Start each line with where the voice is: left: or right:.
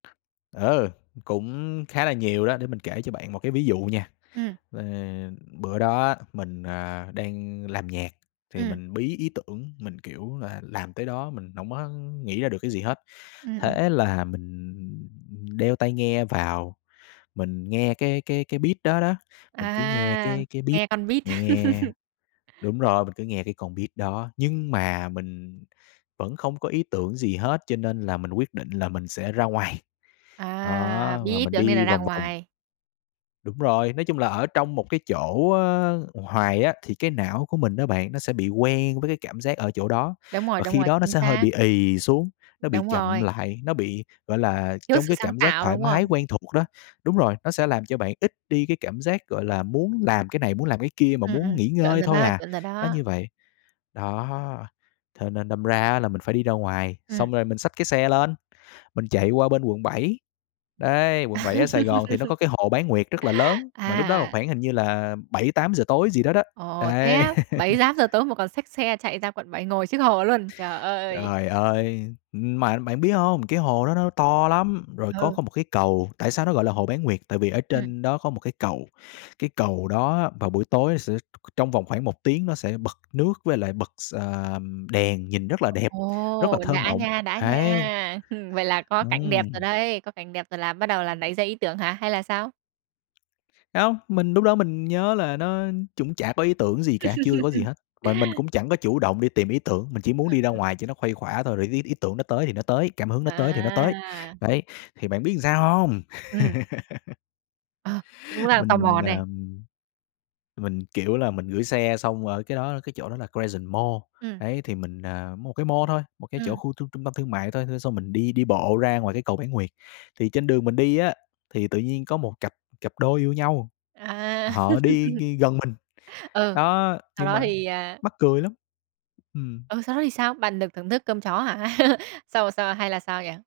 left: Ờ, cũng khá là nhiều đó, để mình kể cho bạn một cái ví dụ nha.
right: Ừm.
left: Ờ, bữa đó á, mình, à, đang làm nhạc thì
right: Ừm.
left: mình bí ý tưởng mình, kiểu là, làm tới đó mình hổng có nghĩ ra được cái gì hết.
right: Ừm, ừm.
left: Thế là mình đeo tai nghe vào, mình nghe cái cái cái beat đó đó, mình cứ nghe
right: À,
left: cái cái beat
right: nghe con beat.
left: nghe đúng rồi, mình cứ nghe cái con beat đó nhưng mà mình vẫn không có ý tưởng gì hết cho nên là mình quyết định là mình sẽ ra ngoài.
right: À,
left: Đó,
right: bí
left: và
right: ý
left: mình
right: tưởng nên
left: đi
right: là ra
left: vòng vòng.
right: ngoài.
left: Đúng rồi, nói chung là ở trong một cái chỗ, ơ, hoài á thì cái não của mình á bạn, nó sẽ bị quen với cái cảm giác ở chỗ đó,
right: Đúng rồi,
left: và
right: đúng
left: khi
right: rồi,
left: đó nó
right: chính
left: sẽ hơi
right: xác.
left: bị ì xuống, nó bị
right: Đúng
left: chậm
right: rồi.
left: lại, nó bị, gọi là,
right: Thiếu
left: trong
right: sự
left: cái
right: sáng
left: cảm giác
right: tạo,
left: thoải
right: đúng
left: mái
right: không?
left: quen thuộc đó. Đúng rồi, nó sẽ làm cho bạn ít đi cái cảm giác, gọi là, muốn làm cái này muốn làm cái kia, mà
right: Ừm,
left: muốn
right: ừm.
left: nghỉ
right: Chuẩn
left: ngơi
right: rồi
left: thôi
right: đó,
left: à,
right: chuẩn rồi
left: nó
right: đó.
left: như vậy. Đó, thế nên đâm ra là mình phải đi ra ngoài,
right: Ừm.
left: xong rồi mình xách cái xe lên, mình chạy qua bên quận 7. Đấy, quận 7 ở Sài Gòn thì nó có cái hồ Bán Nguyệt rất là lớn, mà lúc đó
right: À!
left: khoảng hình như là 7:00-8:00 tối gì đó đó.
right: Ồ, thế
left: Đấy.
right: á, bảy tám giờ tối mà còn xách xe chạy ra quận 7 ngồi trước hồ luôn. Trời ơi.
left: Trời ơi, ưm, mà bạn biết hông, cái hồ đó nó to lắm, rồi có
right: Ừ.
left: có một cái cầu tại sao nó gọi là hồ Bán nguyệt? Tại vì ở
right: Ừm.
left: trên đó có một cái cầu, cái cầu đó vào buổi tối sẽ trong vòng khoảng 1 tiếng nó sẽ bật nước với lại bật s ờm, đèn nhìn rất là đẹp, rất
right: Ồ,
left: là thơ
right: đã
left: mộng,
right: nha, đã
left: ấy.
right: nha. Vậy là có cảnh đẹp rồi
left: Ừm.
right: đây, có cảnh đẹp rồi là bắt đầu là nảy ra ý tưởng hả, hay là sao?
left: Hông, mình lúc đó mình nhớ là nó cũng chả có ý tưởng gì cả, chưa có gì hết. Mà mình cũng chẳng có chủ động đi tìm ý tưởng, mình chỉ muốn đi ra
right: [unintelligible]
left: ngoài cho nó khuây khỏa thôi rồi ý ý tưởng nó tới thì nó tới, cảm hứng nó tới thì nó tới,
right: À!
left: đấy, thì bạn biết làm sao hông?
right: Ừm. Ờ, cũng đang tò
left: Mình,
right: mò
left: à,
right: này.
left: mình, kiểu là, mình gửi xe xong rồi ở cái đó cái chỗ đó là Crescent Mall,
right: Ừm.
left: đấy, thì mình, à một cái mall thôi, một cái chỗ
right: Ừm.
left: khu trung trung tâm thương mại thôi, xong xong mình đi đi bộ ra ngoài cái cầu Bán Nguyệt. Thì trên đường mình đi á, thì tự nhiên có một cặp cặp đôi yêu nhau,
right: À!
left: họ đi đi gần mình.
right: Ừ,
left: Đó,
right: sau
left: nhưng
right: đó
left: mà
right: thì, à
left: mắc cười lắm ừm.
right: Ừ, sau đó thì sao? Bạn được thưởng thức cơm chó hả? Sao là sao hay là sao vậy?